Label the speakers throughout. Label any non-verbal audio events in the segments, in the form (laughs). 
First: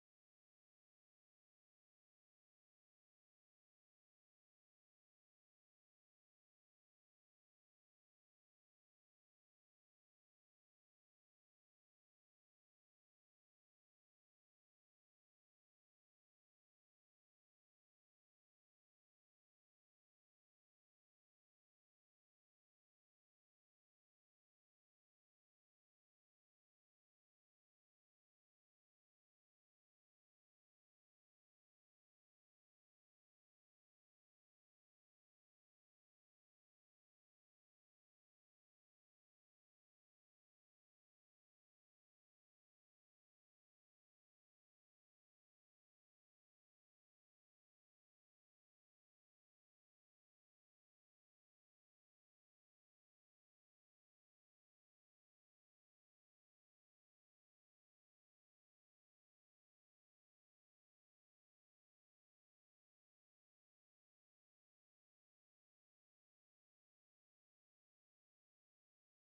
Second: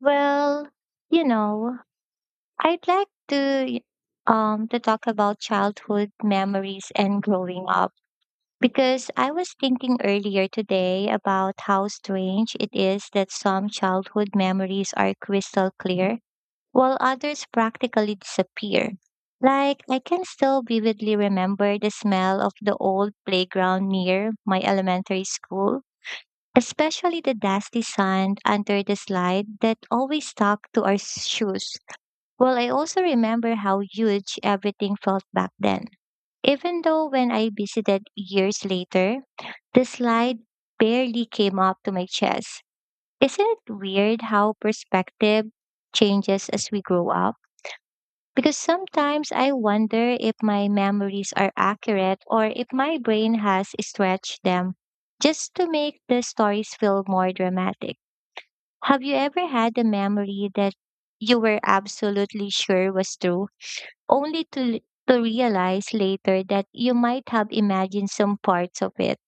Speaker 1: Well, you know, I'd like to talk about childhood memories and growing up because I was thinking earlier today about how strange it is that some childhood memories are crystal clear while others practically disappear. Like I can still vividly remember the smell of the old playground near my elementary school, especially the dusty sand under the slide that always stuck to our shoes. Well, I also remember how huge everything felt back then. Even though when I visited years later, the slide barely came up to my chest. Isn't it weird how perspective changes as we grow up? Because sometimes I wonder if my memories are accurate or if my brain has stretched them just to make the stories feel more dramatic. Have you ever had a memory that you were absolutely sure was true, only to realize later that you might have imagined some parts of it?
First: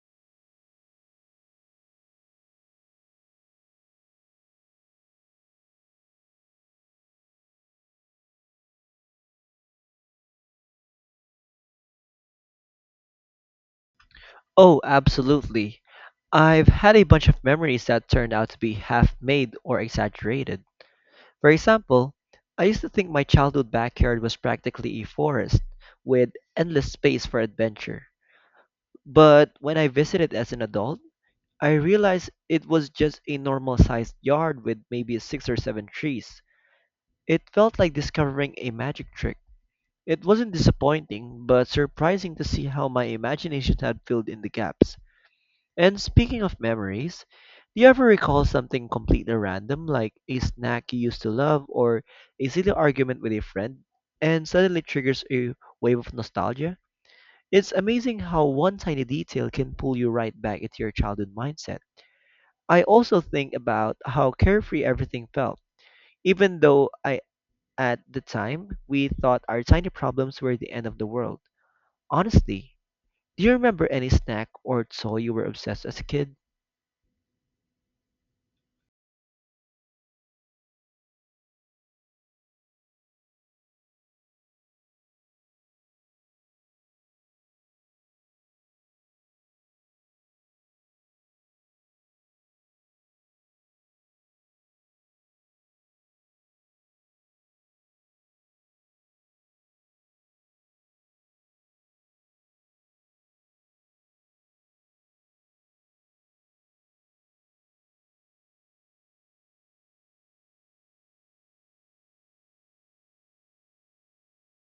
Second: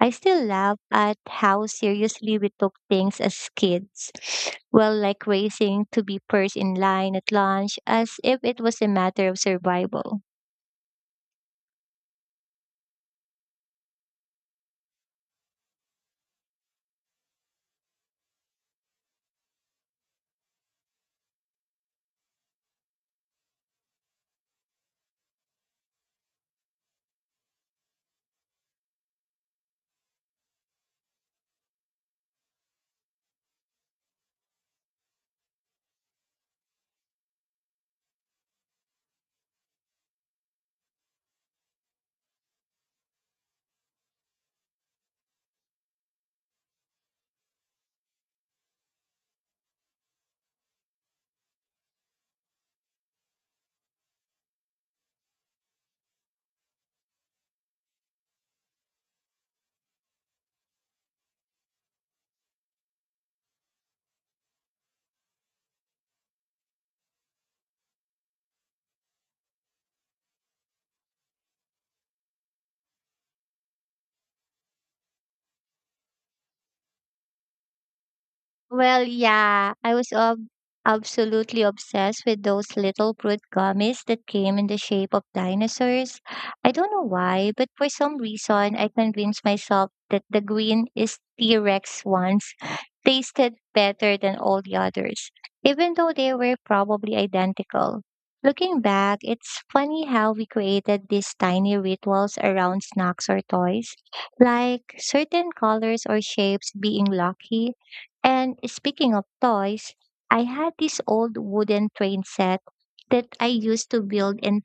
Speaker 1: I still laugh at how seriously we took things as kids. Well, like racing to be first in line at lunch, as if it was a matter of survival.
Speaker 2: Oh, absolutely. I've had a bunch of memories that turned out to be half made or exaggerated. For example, I used to think my childhood backyard was practically a forest with endless space for adventure. But when I visited as an adult, I realized it was just a normal sized yard with maybe six or seven trees. It felt like discovering a magic trick. It wasn't disappointing, but surprising to see how my imagination had filled in the gaps. And speaking of memories, do you ever recall something completely random, like a snack you used to love or a silly argument with a friend, and suddenly triggers a wave of nostalgia? It's amazing how one tiny detail can pull you right back into your childhood mindset. I also think about how carefree everything felt, even though I at the time we thought our tiny problems were the end of the world. Honestly, do you remember any snack or toy you were obsessed as a kid?
Speaker 1: Well, yeah, I was absolutely obsessed with those little fruit gummies that came in the shape of dinosaurs. I don't know why, but for some reason, I convinced myself that the green is T Rex ones (laughs) tasted better than all the others, even though they were probably identical. Looking back, it's funny how we created these tiny rituals around snacks or toys, like certain colors or shapes being lucky. And speaking of toys, I had this old wooden train set that I used to build an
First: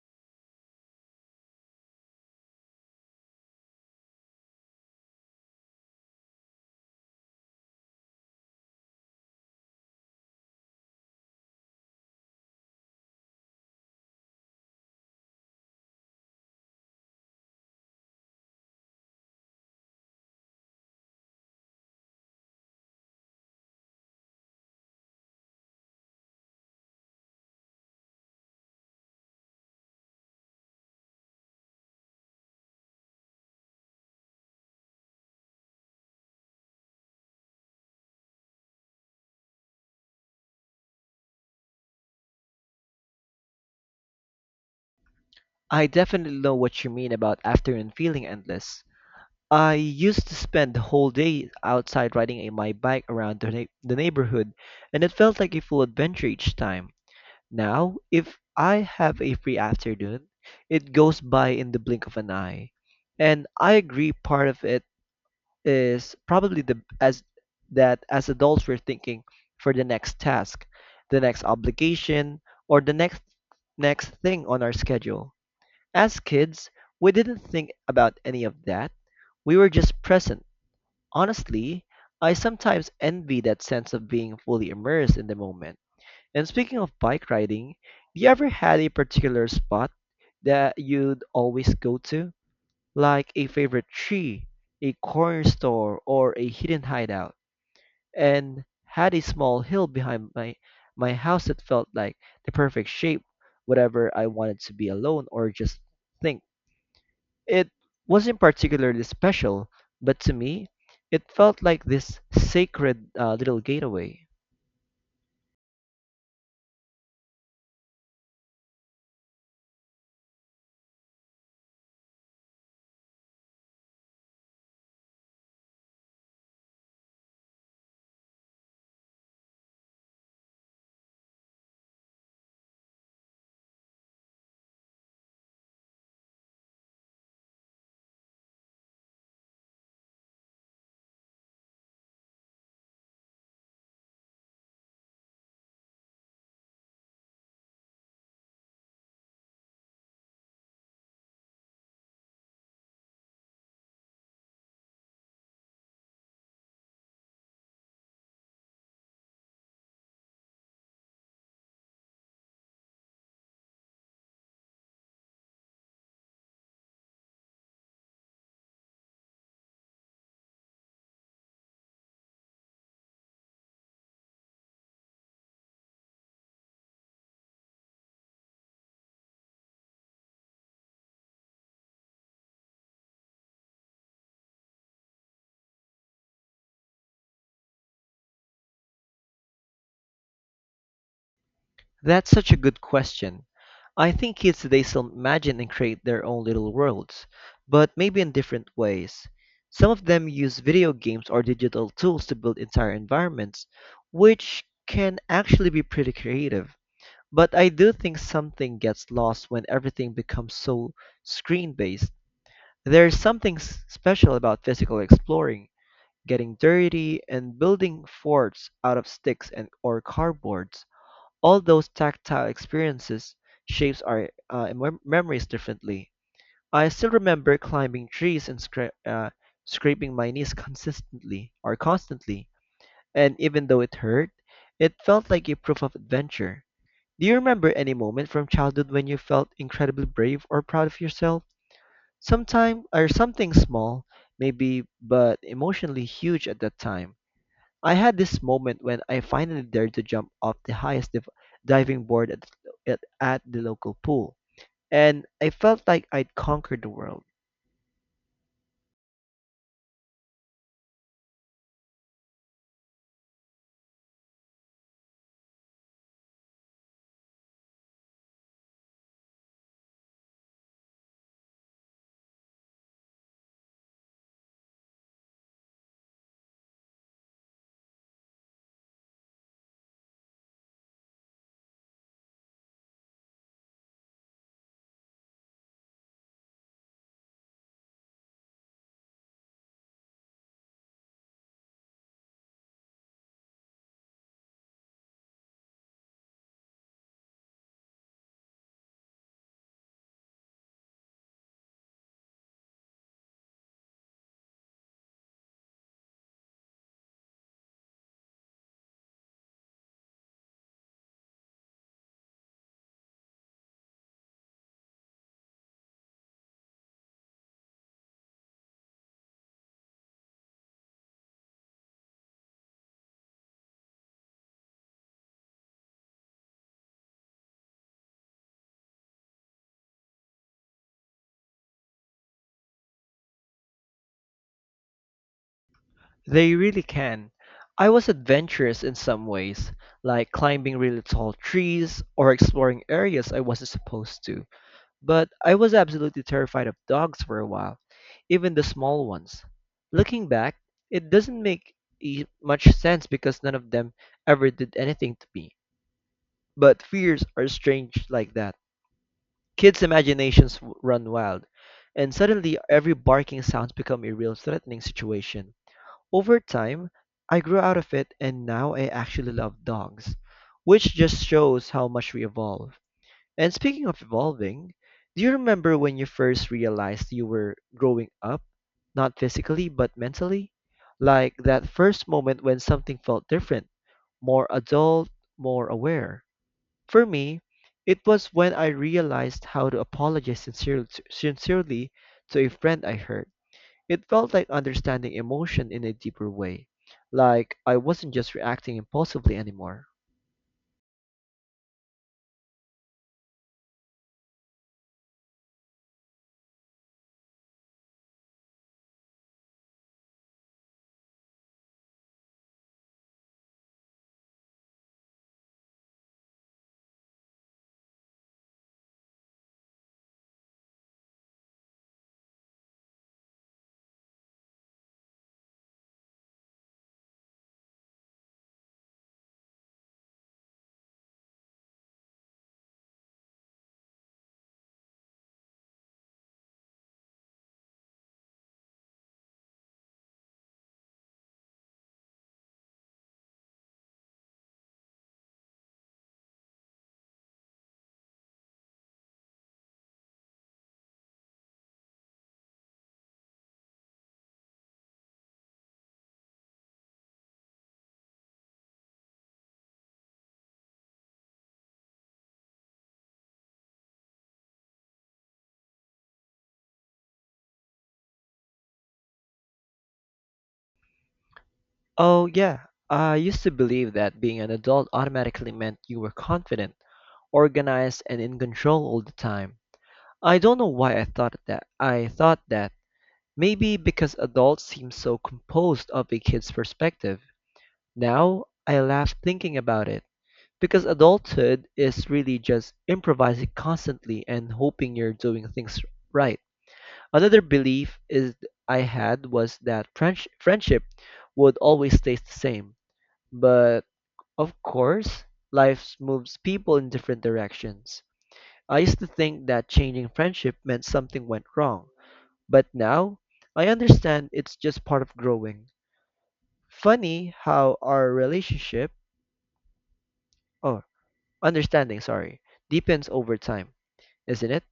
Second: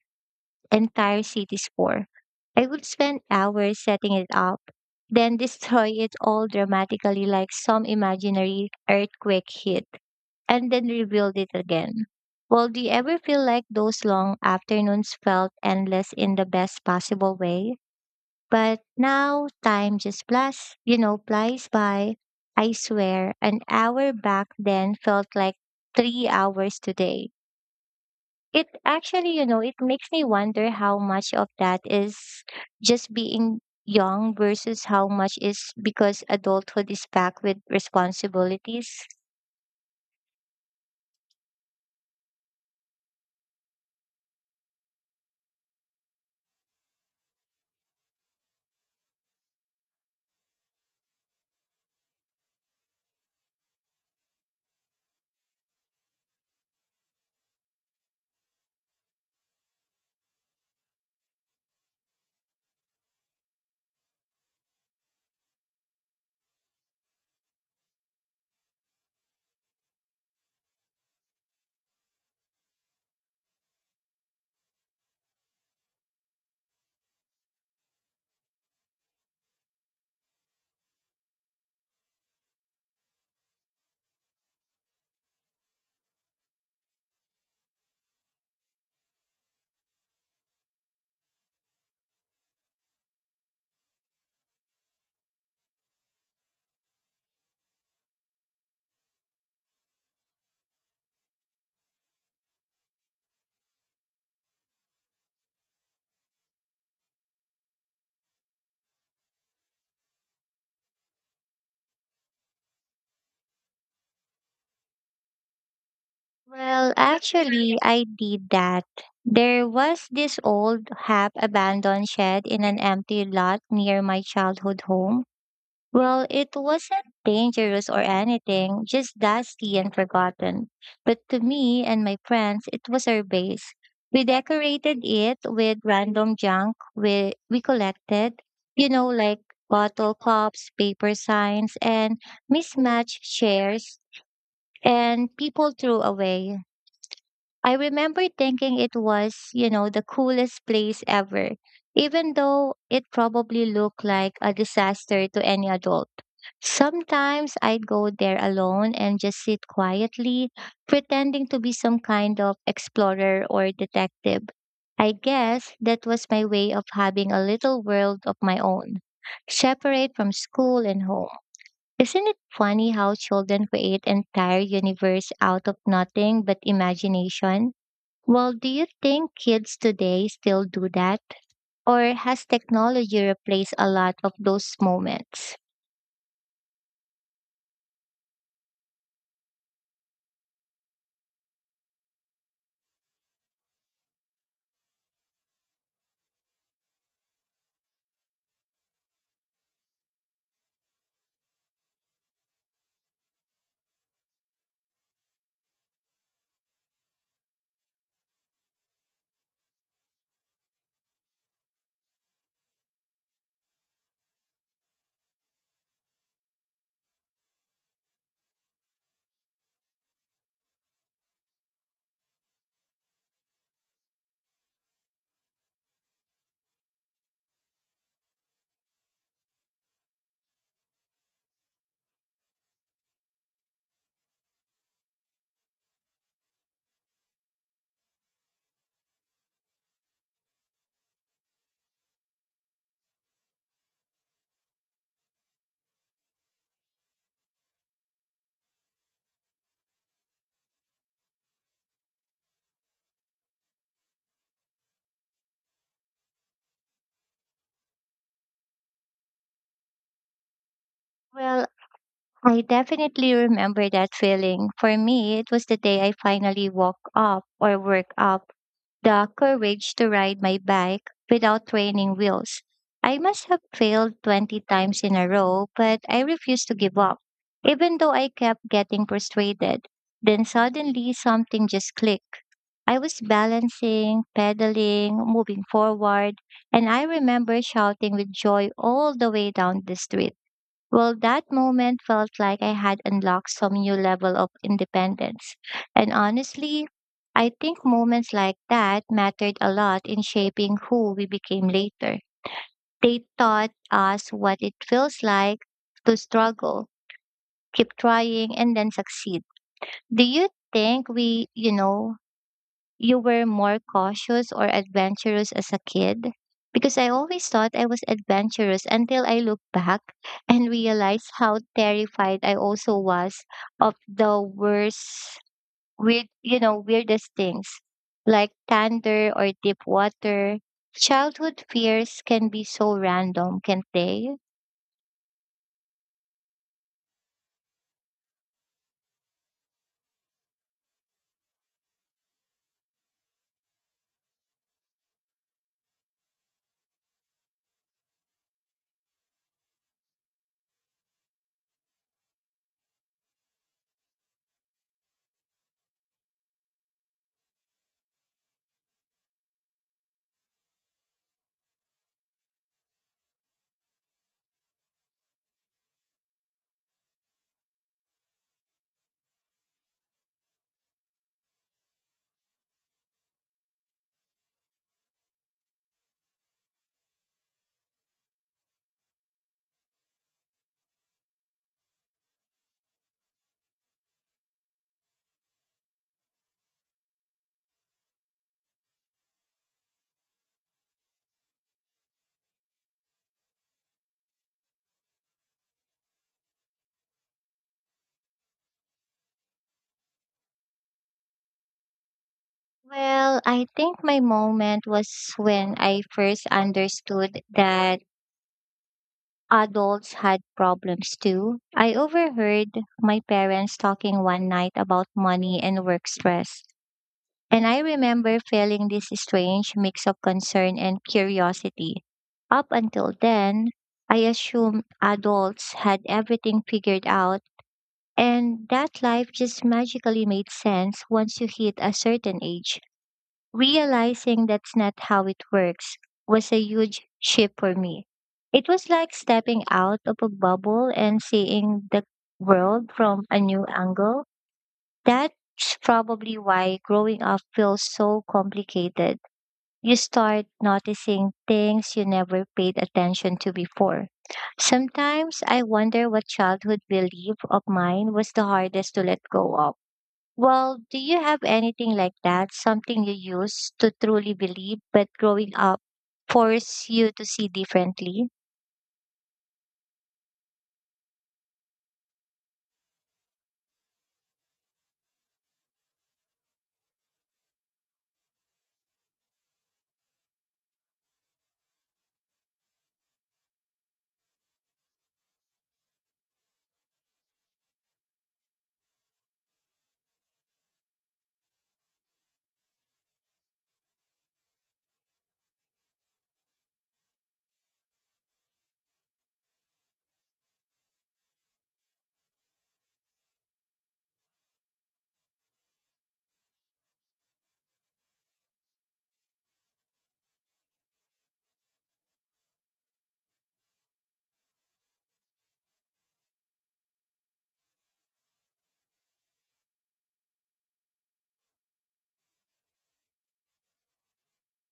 Speaker 1: entire cities for. I would spend hours setting it up, then (laughs) destroy it all dramatically like some imaginary earthquake hit, and then rebuild it again. Well, do you ever feel like those long afternoons felt endless in the best possible way? But now time just flies by. I swear, an hour back then felt like 3 hours today. It actually, it makes me wonder how much of that is just being young versus how much is because adulthood is packed with responsibilities.
Speaker 2: I definitely know what you mean about afternoon feeling endless. I used to spend the whole day outside riding my bike around the neighborhood, and it felt like a full adventure each time. Now, if I have a free afternoon, it goes by in the blink of an eye. And I agree part of it is probably the as that as adults we're thinking for the next task, the next obligation, or the next thing on our schedule as kids, we didn't think about any of that. We were just present. Honestly, I sometimes envy that sense of being fully immersed in the moment. And speaking of bike riding, do you ever had a particular spot that you'd always go to? Like a favorite tree, a corner store, or a hidden hideout? And had a small hill behind my house that felt like the perfect shape, whatever I wanted to be alone or just think. It wasn't particularly special, but to me, it felt like this sacred little gateway.
Speaker 1: Well, actually, I did that. There was this old half abandoned shed in an empty lot near my childhood home. Well, it wasn't dangerous or anything, just dusty and forgotten. But to me and my friends, it was our base. We decorated it with random junk we collected, like bottle cups, paper signs, and mismatched chairs, and people threw away. I remember thinking it was, the coolest place ever, even though it probably looked like a disaster to any adult. Sometimes I'd go there alone and just sit quietly, pretending to be some kind of explorer or detective. I guess that was my way of having a little world of my own, separate from school and home. Isn't it funny how children create entire universe out of nothing but imagination? Well, do you think kids today still do that? Or has technology replaced a lot of those moments?
Speaker 2: That's such a good question. I think kids today still imagine and create their own little worlds, but maybe in different ways. Some of them use video games or digital tools to build entire environments, which can actually be pretty creative. But I do think something gets lost when everything becomes so screen based. There's something special about physical exploring, getting dirty and building forts out of sticks and or cardboards. All those tactile experiences shapes our memories differently. I still remember climbing trees and scraping my knees consistently or constantly, and even though it hurt, it felt like a proof of adventure. Do you remember any moment from childhood when you felt incredibly brave or proud of yourself? Sometime or something small, maybe, but emotionally huge at that time. I had this moment when I finally dared to jump off the highest diving board at the local pool, and I felt like I'd conquered the world.
Speaker 1: Well, I definitely remember that feeling. For me, it was the day I finally woke up or worked up the courage to ride my bike without training wheels. I must have failed 20 times in a row, but I refused to give up, even though I kept getting frustrated. Then suddenly something just clicked. I was balancing, pedaling, moving forward, and I remember shouting with joy all the way down the street. Well, that moment felt like I had unlocked some new level of independence. And honestly, I think moments like that mattered a lot in shaping who we became later. They taught us what it feels like to struggle, keep trying, and then succeed. Do you think you were more cautious or adventurous as a kid? Because I always thought I was adventurous until I look back (laughs) and realize how terrified I also was of the worst, weird, weirdest things like thunder or deep water. Childhood fears can be so random, can't they?
Speaker 2: They really can. I was adventurous in some ways, like climbing really tall trees or exploring areas I wasn't supposed to. But I was absolutely terrified of dogs for a while, even the small ones. Looking back, it doesn't make much sense because none of them ever did anything to me. But fears are strange like that. Kids' imaginations run wild, and suddenly every barking sounds become a real threatening situation. Over time, I grew out of it and now I actually love dogs, which just shows how much we evolve. And speaking of evolving, do you remember when you first realized you were growing up? Not physically, but mentally? Like that first moment when something felt different, more adult, more aware. For me, it was when I realized how to apologize sincerely to a friend I hurt. It felt like understanding emotion in a deeper way, like I wasn't just reacting impulsively anymore.
Speaker 1: Well, I think my moment was when I first understood that adults had problems too. I overheard my parents talking one night about money and work stress. And I remember feeling this strange mix of concern and curiosity. Up until then, I assumed adults had everything figured out and that life just magically made sense once you hit a certain age. Realizing that's not how it works was a huge shift for me. It was like stepping out of a bubble and seeing the world from a new angle. That's probably why growing up feels so complicated. You start noticing things you never paid attention to before. Sometimes I wonder what childhood belief of mine was the hardest to let go of. Well, do you have anything like that? Something you used to truly believe, but growing up forced you to see differently?
Speaker 2: Oh, yeah. I used to believe that being an adult automatically meant you were confident, organized, and in control all the time. I don't know why I thought that. I thought that maybe because adults seem so composed of a kid's perspective. Now I laugh thinking about it because adulthood is really just improvising constantly and hoping you're doing things right. Another belief is I had was that friendship would always stay the same, but of course, life moves people in different directions. I used to think that changing friendship meant something went wrong, but now I understand it's just part of growing. Funny how our relationship, oh, understanding, sorry, deepens over time, isn't it?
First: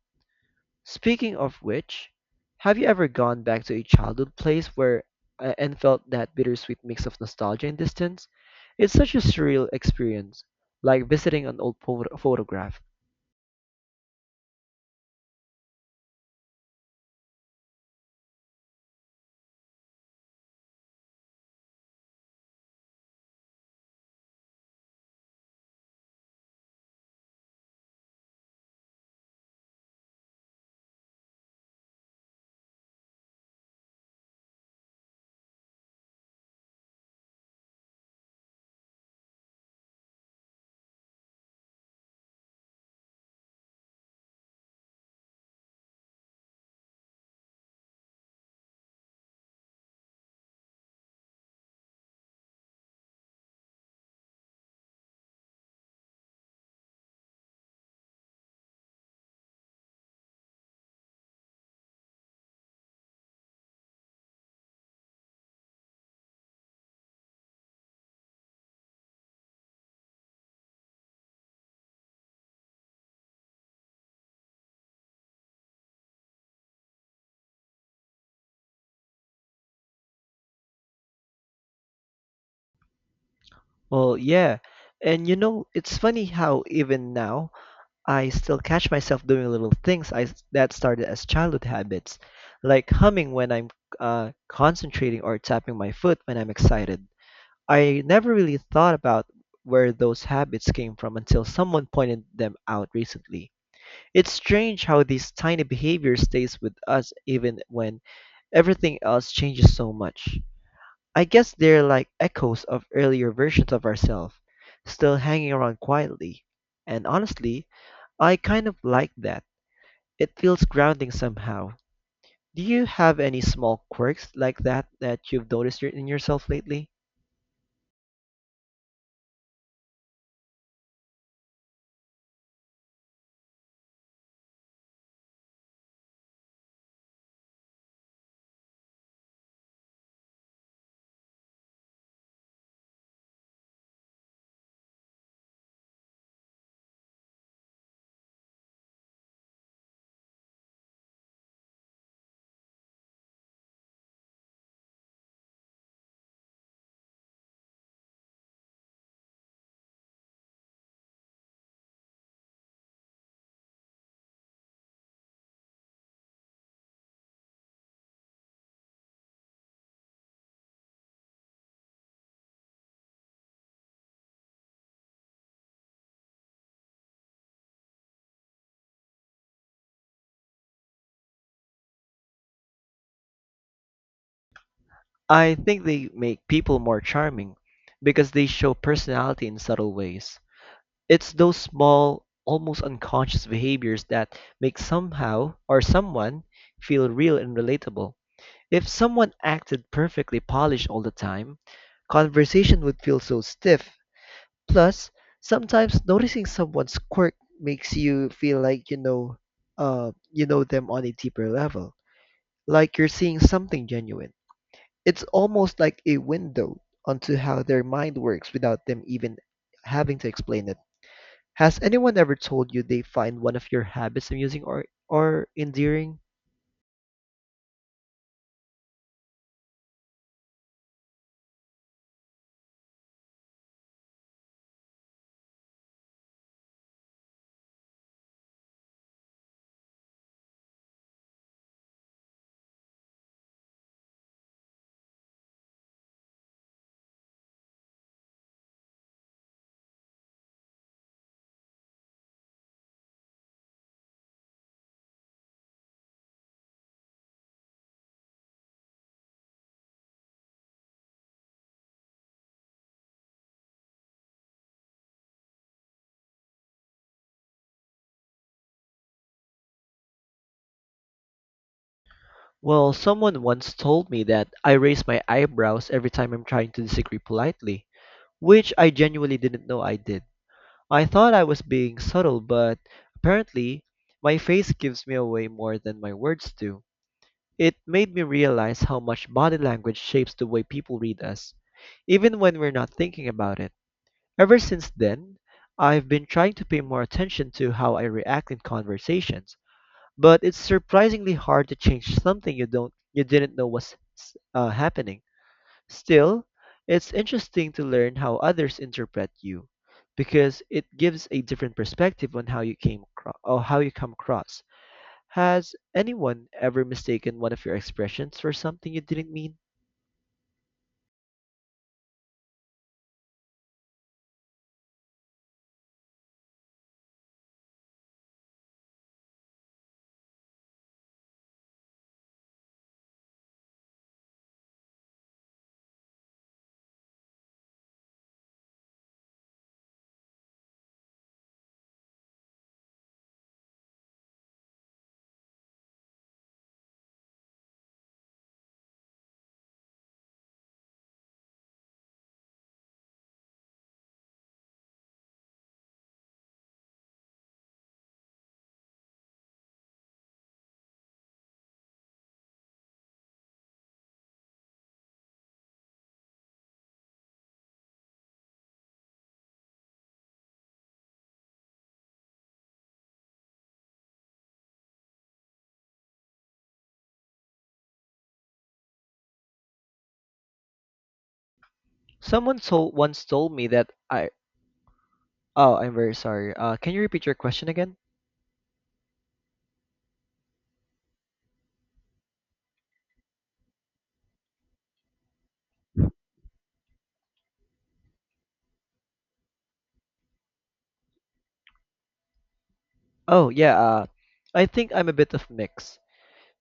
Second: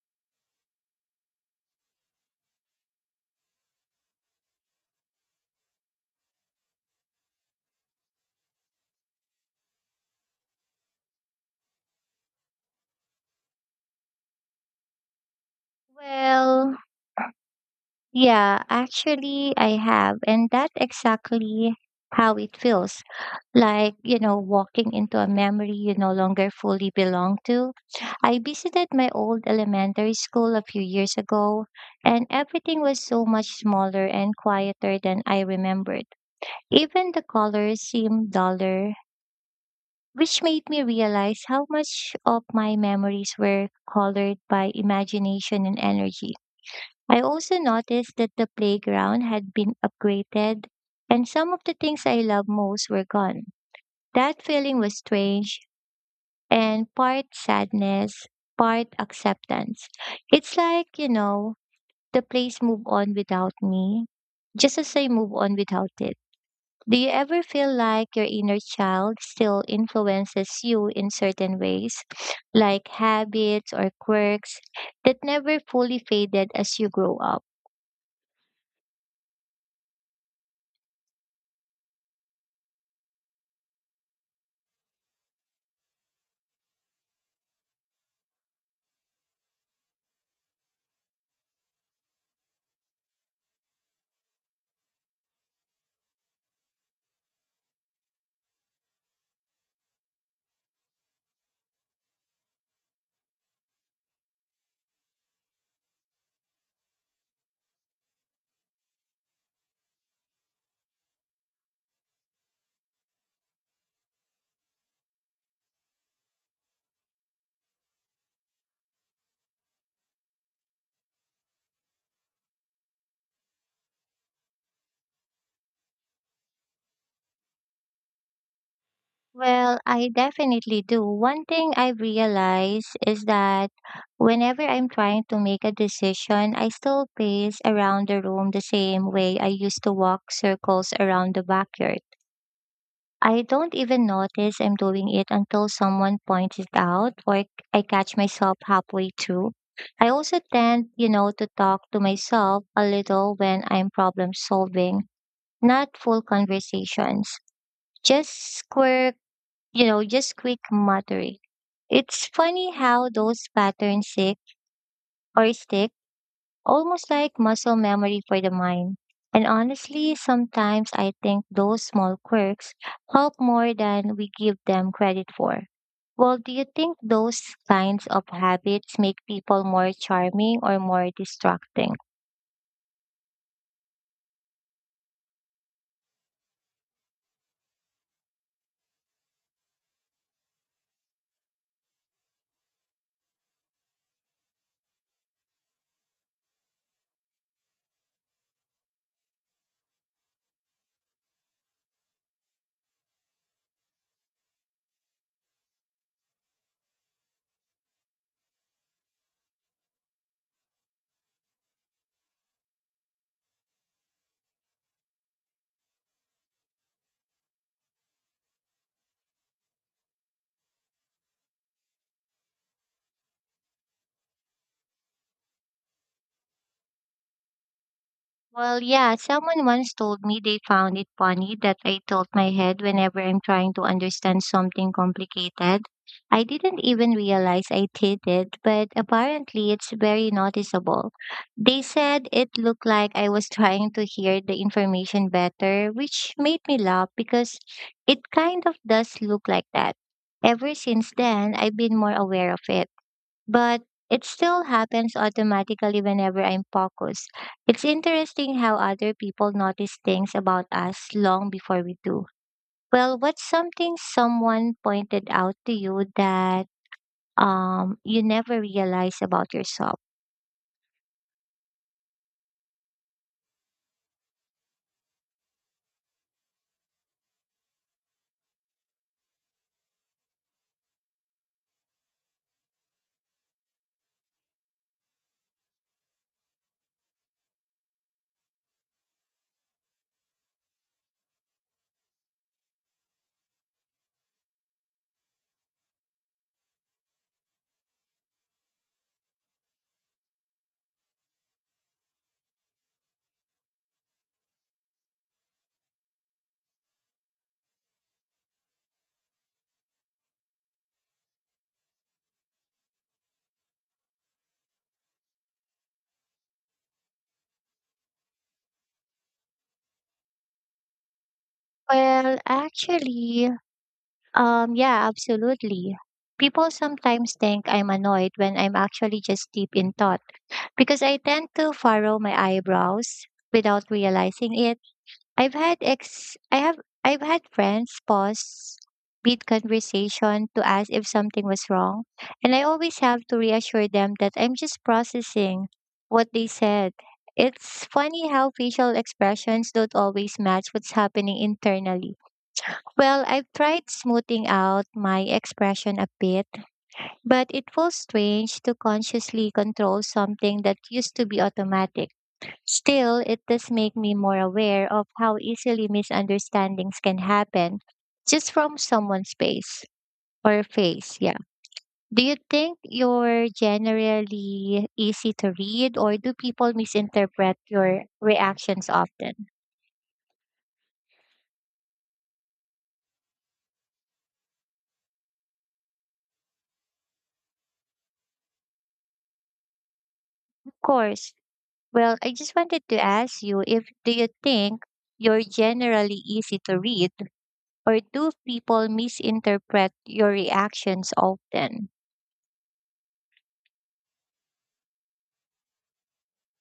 Speaker 2: Speaking of which, have you ever gone back to a childhood place where and felt that bittersweet mix of nostalgia and distance? It's such a surreal experience, like visiting an old photograph.
Speaker 1: Well, yeah, actually, I have. And that's exactly how it feels like, walking into a memory you no longer fully belong to. I visited my old elementary school a few years ago, and everything was so much smaller and quieter than I remembered. Even the colors seemed duller, which made me realize how much of my memories were colored by imagination and energy. I also noticed that the playground had been upgraded and some of the things I loved most were gone. That feeling was strange, and part sadness, part acceptance. It's like, the place moved on without me, just as I move on without it. Do you ever feel like your inner child still influences you in certain ways, like habits or quirks that never fully faded as you grow up?
Speaker 2: Well, yeah. And you know, it's funny how even now I still catch myself doing little things that started as childhood habits, like humming when I'm concentrating or tapping my foot when I'm excited. I never really thought about where those habits came from until someone pointed them out recently. It's strange how these tiny behaviors stays with us even when everything else changes so much. I guess they're like echoes of earlier versions of ourselves, still hanging around quietly. And honestly, I kind of like that. It feels grounding somehow. Do you have any small quirks like that that you've noticed in yourself lately?
Speaker 1: Well, I definitely do. One thing I've realized is that whenever I'm trying to make a decision, I still pace around the room the same way I used to walk circles around the backyard. I don't even notice I'm doing it until someone points it out or I catch myself halfway through. I also tend, to talk to myself a little when I'm problem solving, not full conversations, just quick, just quick muttering. It's funny how those patterns stick almost like muscle memory for the mind. And honestly, sometimes I think those small quirks help more than we give them credit for. Well, do you think those kinds of habits make people more charming or more distracting?
Speaker 2: I think they make people more charming because they show personality in subtle ways. It's those small, almost unconscious behaviors that make somehow or someone feel real and relatable. If someone acted perfectly polished all the time, conversation would feel so stiff. Plus, sometimes noticing someone's quirk makes you feel like you know them on a deeper level, like you're seeing something genuine. It's almost like a window onto how their mind works without them even having to explain it. Has anyone ever told you they find one of your habits amusing or endearing?
Speaker 1: Well, yeah, someone once told me they found it funny that I tilt my head whenever I'm trying to understand something complicated. I didn't even realize I did it, but apparently it's very noticeable. They said it looked like I was (laughs) trying to hear the information better, which made me laugh because it kind of does look like that. Ever since then, I've been more aware of it, but it still happens automatically whenever I'm focused. It's interesting how other people notice things about us long before we do. Well, what's something someone pointed out to you that you never realized about yourself?
Speaker 2: Well, someone once told me that I raise my eyebrows every time I'm trying to disagree politely, which I genuinely didn't know I did. I thought I was being subtle, but apparently, my face gives me away more than my words do. It made me realize how much body language shapes the way people read us, even when we're not thinking about it. Ever since then, I've been trying to pay more attention to how I react in conversations but it's surprisingly hard to change something you don't you didn't know was happening. Still, it's interesting to learn how others interpret you because it gives a different perspective on how you came across or how you come across. Has anyone ever mistaken one of your expressions for something you didn't mean?
Speaker 1: Well, actually, yeah, absolutely. People sometimes think I'm annoyed when I'm actually just deep in thought because I tend to furrow my eyebrows without realizing it. I've had ex I have I've had friends pause mid conversation to ask if something was wrong, and I always have to reassure them that I'm just processing what they said. It's funny how facial expressions don't always match what's happening internally. Well, I've tried smoothing out my expression a bit, but it feels strange to consciously control something that used to be automatic. Still, it does make me more aware of how easily misunderstandings can happen just from someone's face. Yeah. Do you think you're generally easy to read or do people misinterpret your reactions often?
Speaker 2: Someone told once told me that I oh I'm very sorry. Can you repeat your question again?
Speaker 1: Of course. Well, I just wanted to ask you if do you think you're generally easy to read or do people misinterpret your reactions often?
Speaker 2: Oh yeah. I think I'm a bit of mix.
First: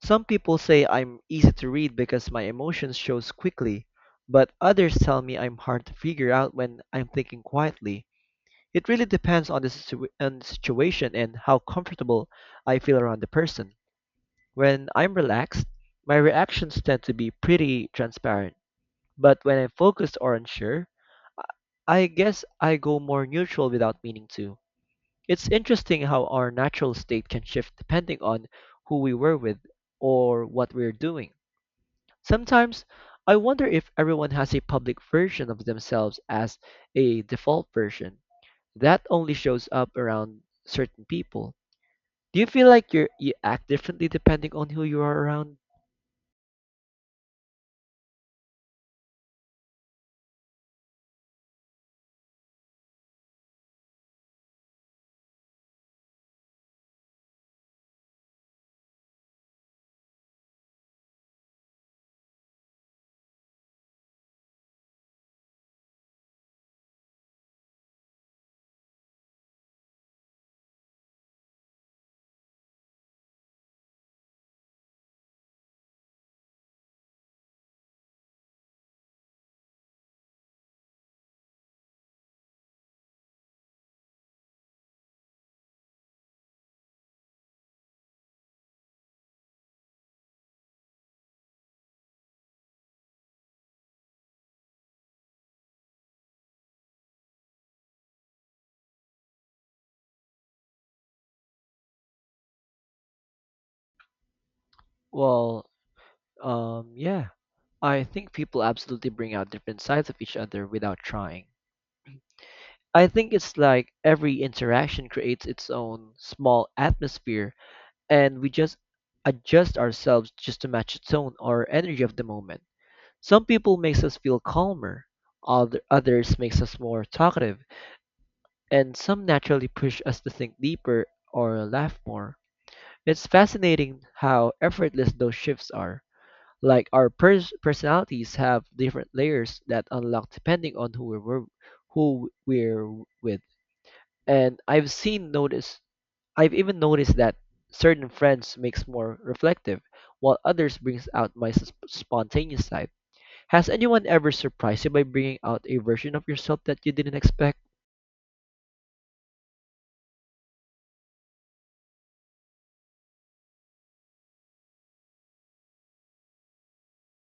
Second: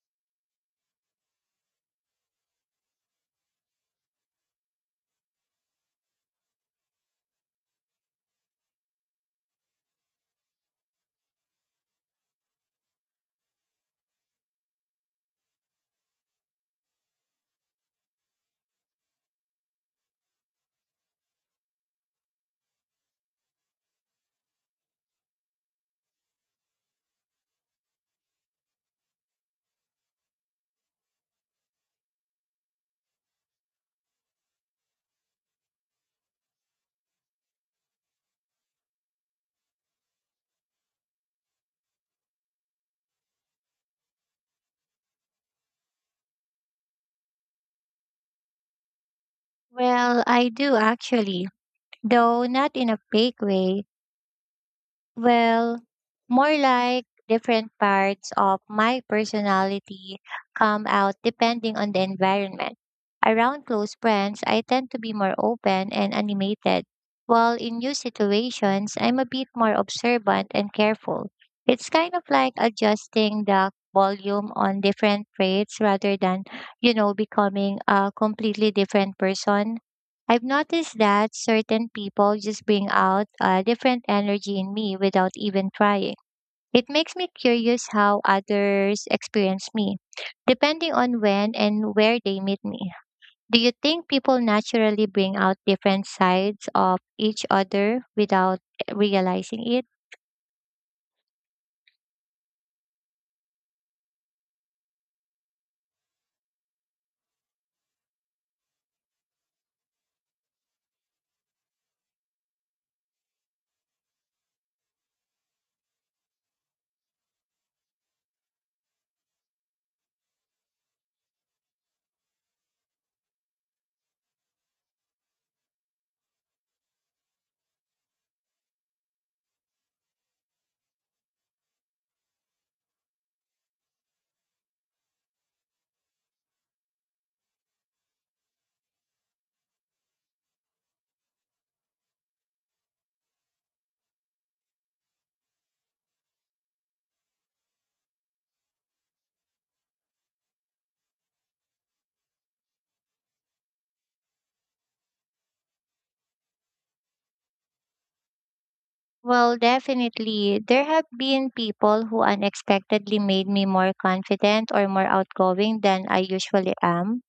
Speaker 2: Some people say I'm easy to read because my emotions shows quickly, but others tell me I'm hard to figure out when I'm thinking quietly. It really depends on on the situation and how comfortable I feel around the person. When I'm relaxed, my reactions tend to be pretty transparent, but when I'm focused or unsure, I guess I go more neutral without meaning to. It's interesting how our natural state can shift depending on who we were with or what we're doing. Sometimes I wonder if everyone has a public version of themselves as a default version that only shows up around certain people. Do you feel like you're, you act differently depending on who you are around?
Speaker 1: Well, I do actually, though not in a big way. Well, more like different parts of my personality come out depending on the environment. Around close friends, I tend to be more open and animated, while in new situations, I'm a bit more observant and careful. It's kind of like adjusting the volume on different traits rather than, becoming a completely different person. I've noticed that certain people just bring out a different energy in me without even trying. It makes me curious how others experience me, depending on when and where they meet me. Do you think people naturally bring out different sides of each other without realizing it?
Speaker 2: Well, yeah, I think people absolutely bring out different sides of each other without trying. I think it's like every interaction creates its own small atmosphere and we just adjust ourselves just to match the tone or energy of the moment. Some people makes us feel calmer, others makes us more talkative, and some naturally push us to think deeper or laugh more. It's fascinating how effortless those shifts are. Like our personalities have different layers that unlock depending on who we're with. And I've even noticed that certain friends makes more reflective, while others brings out my spontaneous side. Has anyone ever surprised you by bringing out a version of yourself that you didn't expect?
Speaker 1: Well, definitely. There have been people who unexpectedly made me more confident or more outgoing than I usually am.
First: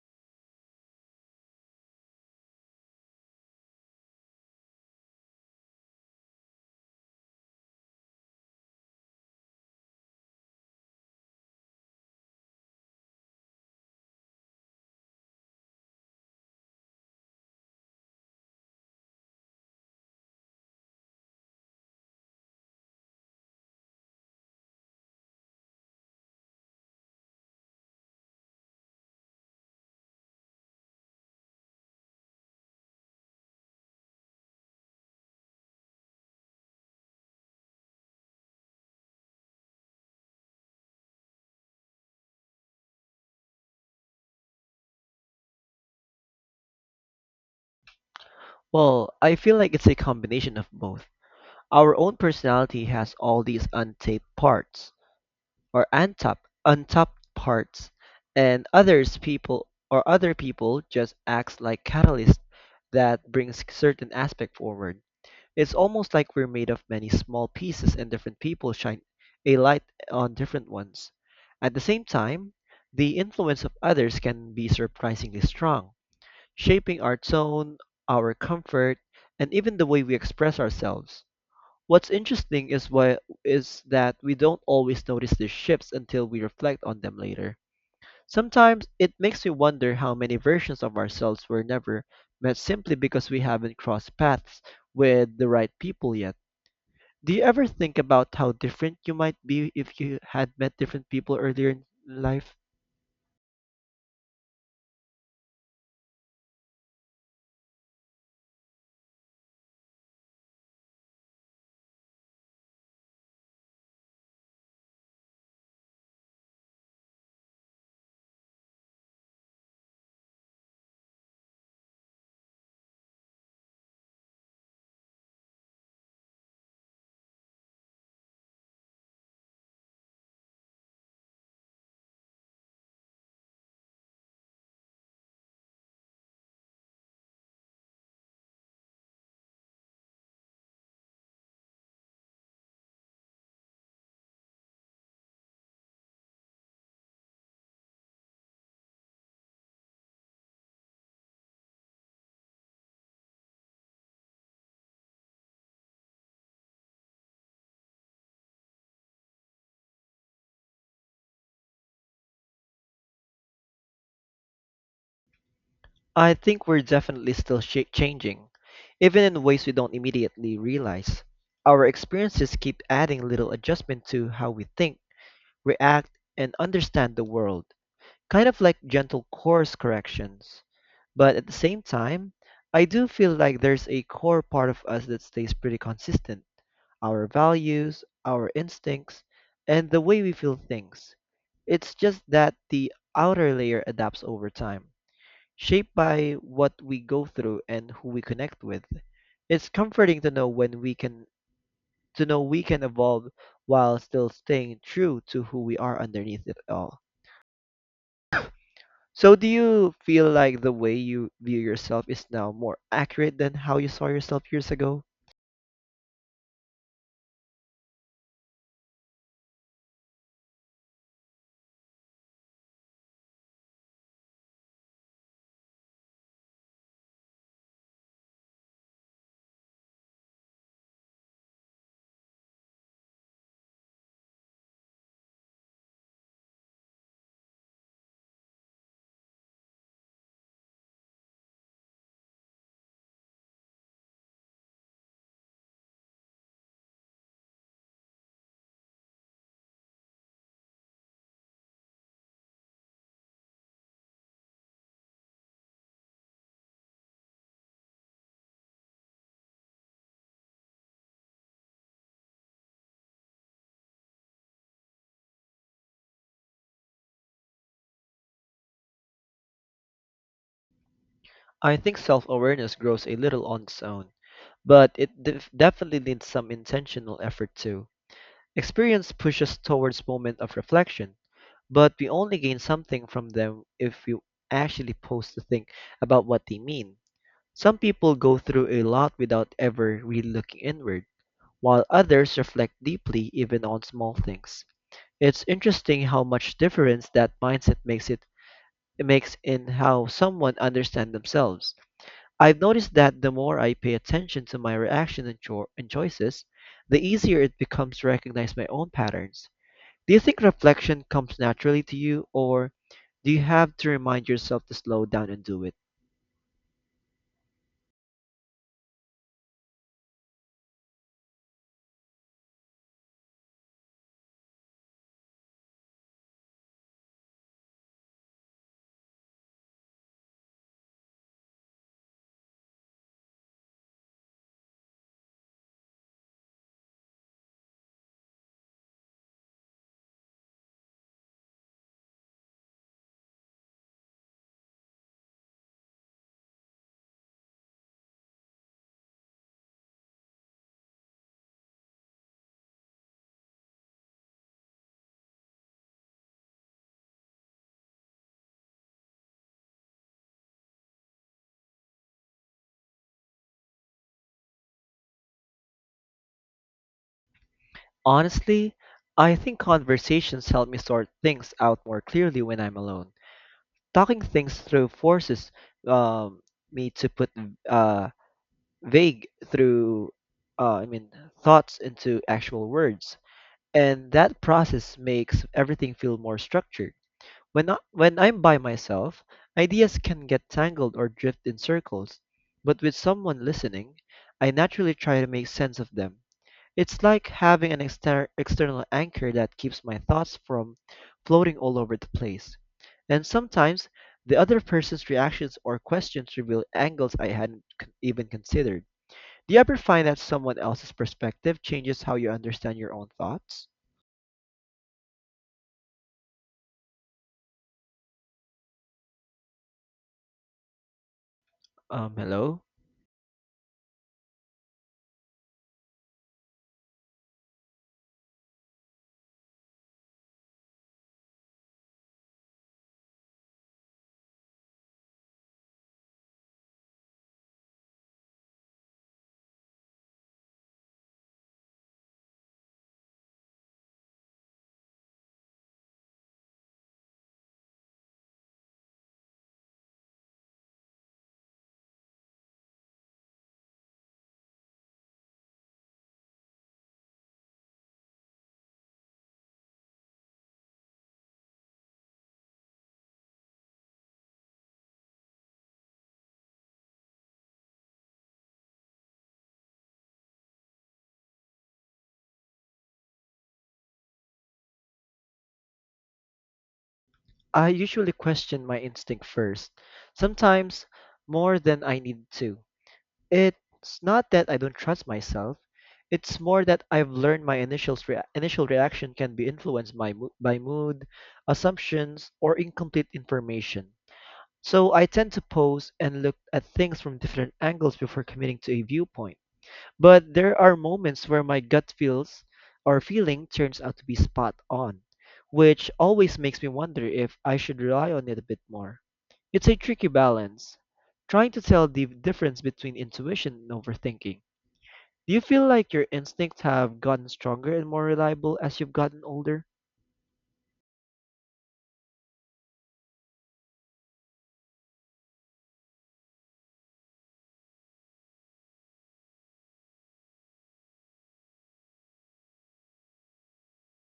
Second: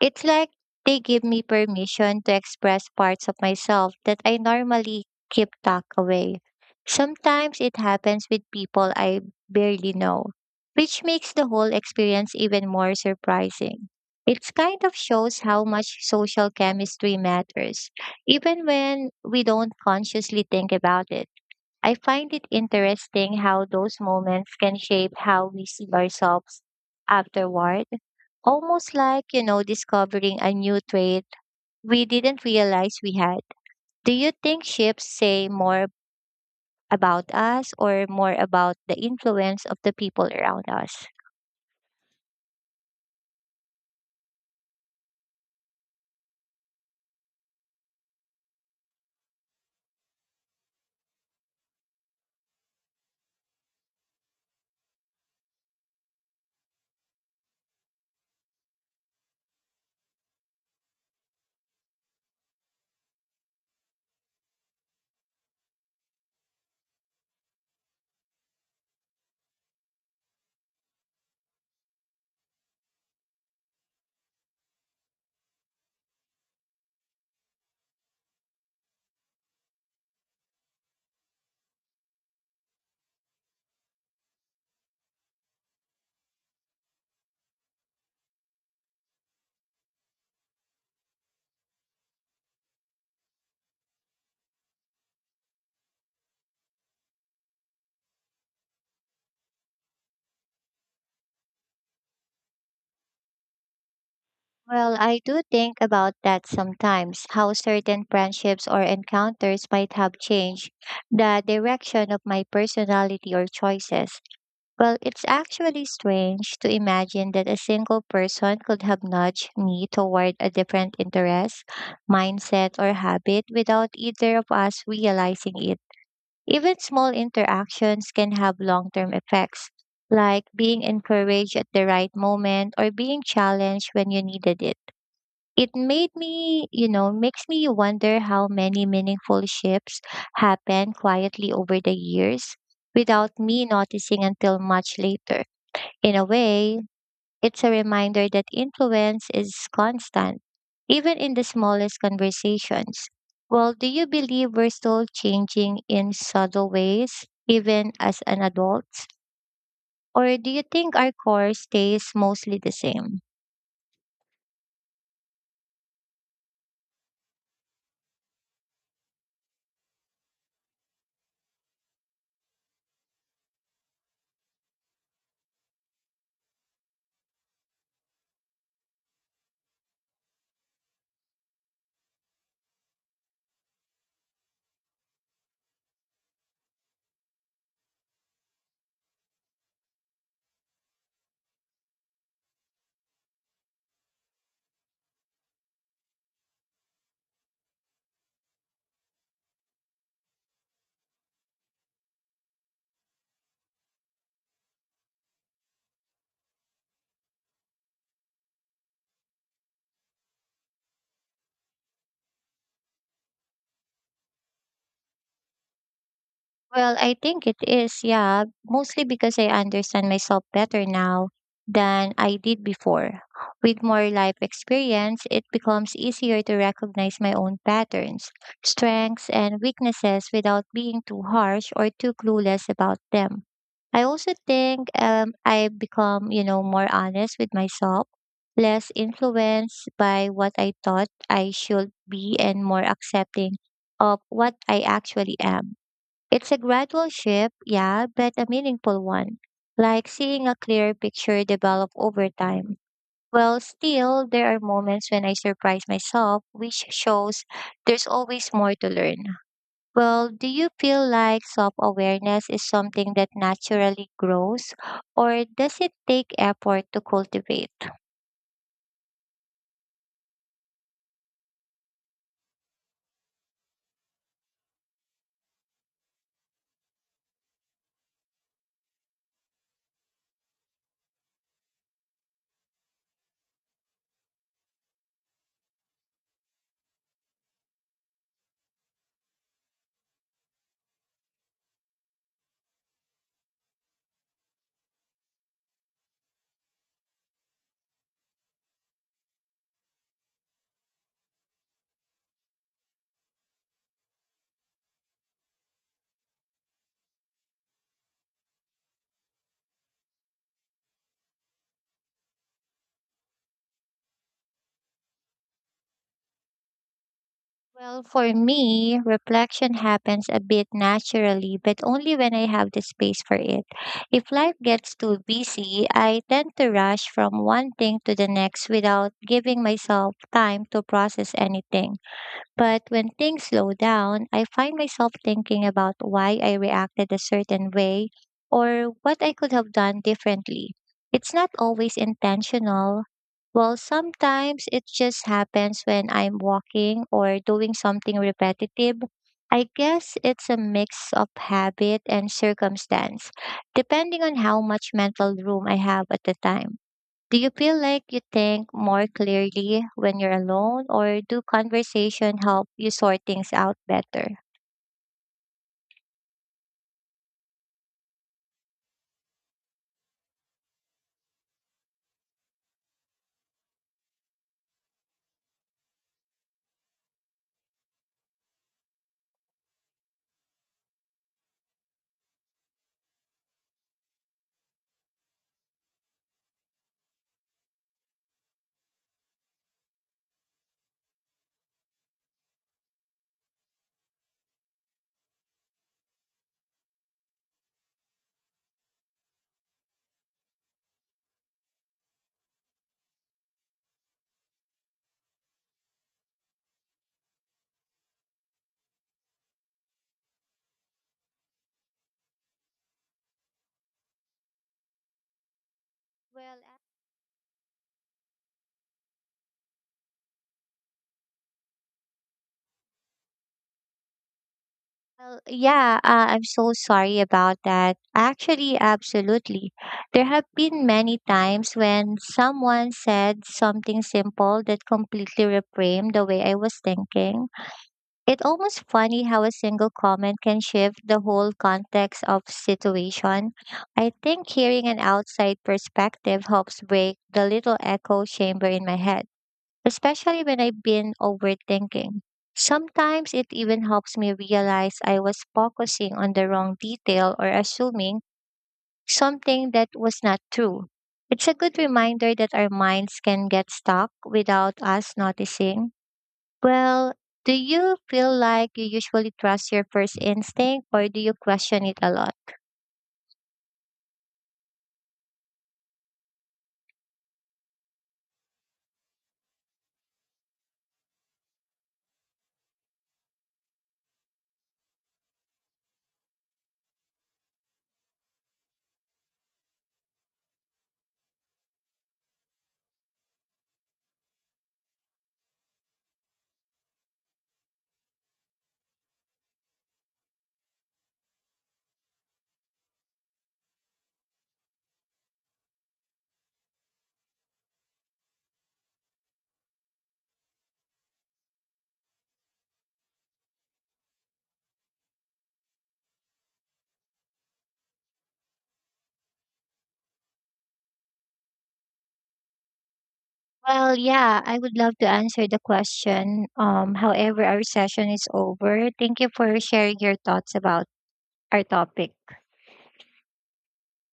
Speaker 1: It's like they give me permission to express parts of myself that I normally keep tucked away. Sometimes it happens with people I barely know, which makes the whole experience even more surprising. It kind of shows how much social chemistry matters, even when we don't consciously think about it. I find it interesting how those moments can shape how we see ourselves afterward. Almost like, discovering a new trait we didn't realize we had. Do you think ships say more about us or more about the influence of the people around us?
Speaker 2: Well, I feel like it's a combination of both. Our own personality has all these untapped parts, or untapped parts, and other people just acts like catalyst that brings certain aspect forward. It's almost like we're made of many small pieces and different people shine a light on different ones. At the same time, the influence of others can be surprisingly strong, shaping our tone, our comfort, and even the way we express ourselves. What's interesting is why is that we don't always notice these shifts until we reflect on them later. Sometimes it makes me wonder how many versions of ourselves were never met simply because we haven't crossed paths with the right people yet. Do you ever think about how different you might be if you had met different people earlier in life?
Speaker 1: Well, I do think about that sometimes, how certain friendships or encounters might have changed the direction of my personality or choices. Well, it's actually strange to imagine that a single person could have nudged me toward a different interest, mindset, or habit without either of us realizing it. Even small interactions can have long term effects, like being encouraged at the right moment or being challenged when you needed it. It made me, you know, Makes me wonder how many meaningful shifts happen quietly over the years without me noticing until much later. In a way, it's a reminder that influence is constant, even in the smallest conversations. Well, do you believe we're still changing in subtle ways, even as an adult? Or do you think our core stays mostly the same?
Speaker 2: I think we're definitely still changing, even in ways we don't immediately realize. Our experiences keep adding little adjustment to how we think, react, and understand the world, kind of like gentle course corrections. But at the same time, I do feel like there's a core part of us that stays pretty consistent our values, our instincts, and the way we feel things. It's just that the outer layer adapts over time, shaped by what we go through and who we connect with. It's comforting to know we can evolve while still staying true to who we are underneath it all. So do you feel like the way you view yourself is now more accurate than how you saw yourself years ago?
Speaker 1: Well, I think it is, yeah, mostly because I understand myself better now than I did before. With more life experience, it becomes easier to recognize my own patterns, strengths, and weaknesses without being too harsh or too clueless about them. I also think I've become, more honest with myself, less influenced by what I thought I should be, and more accepting of what I actually am. It's a gradual shift, yeah, but a meaningful one, like seeing a clear picture develop over time. Well, still, there are moments when I surprise myself, which shows there's always more to learn. Well, do you feel like self awareness is something that naturally grows, or does it take effort to cultivate?
Speaker 2: I think self awareness grows a little on its own, but it definitely needs some intentional effort too. Experience pushes towards moment of reflection, but we only gain something from them if we actually pause to think about what they mean. Some people go through a lot without ever really looking inward, while others reflect deeply even on small things. It's interesting how much difference that mindset it makes in how someone understands themselves. I've noticed that the more I pay attention to my reaction and choices, the easier it becomes to recognize my own patterns. Do you think reflection comes naturally to you, or do you have to remind yourself to slow down and do it?
Speaker 1: Well, for me, reflection happens a bit naturally, but only when I have the space for it. If life gets too busy, I tend to rush from one thing to the next without giving myself time to process anything. But when things slow down, I find myself thinking about why I reacted a certain way or what I could have done differently. It's not always intentional. Well, sometimes it just happens when I'm walking or doing something repetitive. I guess it's a mix of habit and circumstance, depending on how much mental room I have at the time. Do you feel like you think more clearly when you're alone, or do conversation help you sort things out better?
Speaker 2: Honestly, I think conversations help me sort things out more clearly when I'm alone. Talking things through forces um, me to put uh, vague through, I mean, thoughts into actual words. And that process makes everything feel more structured. When I'm by myself, ideas can get tangled or drift in circles, but with someone listening, I naturally try to make sense of them. It's like having an external anchor that keeps my thoughts from floating all over the place. And sometimes the other person's reactions or questions reveal angles I hadn't even considered. Do you ever find that someone else's perspective changes how you understand your own thoughts?
Speaker 1: Well,
Speaker 2: Hello?
Speaker 1: well, yeah, I'm so sorry about that. Actually, absolutely. There have been many times when someone said something simple that completely reframed the way I was thinking. It's almost funny how a single comment can shift the whole context of situation. I think hearing an outside perspective helps break the little echo chamber in my head, especially when I've been overthinking. Sometimes it even helps me realize I was focusing on the wrong detail or assuming something that was not true. It's a good reminder that our minds can get stuck without us noticing. Well, do you feel like you usually trust your first instinct or do you question it a lot?
Speaker 2: I usually question my instinct first, sometimes more than I need to. It's not that I don't trust myself, it's more that I've learned my initial reaction can be influenced by mood, assumptions, or incomplete information. So I tend to pose and look at things from different angles before committing to a viewpoint. But there are moments where my gut feels or feeling turns out to be spot on, which always makes me wonder if I should rely on it a bit more. It's a tricky balance, trying to tell the difference between intuition and overthinking. Do you feel like your instincts have gotten stronger and more reliable as you've gotten older?
Speaker 1: Well, yeah, I would love to answer the question. However, our session is over. Thank you for sharing your thoughts about our topic.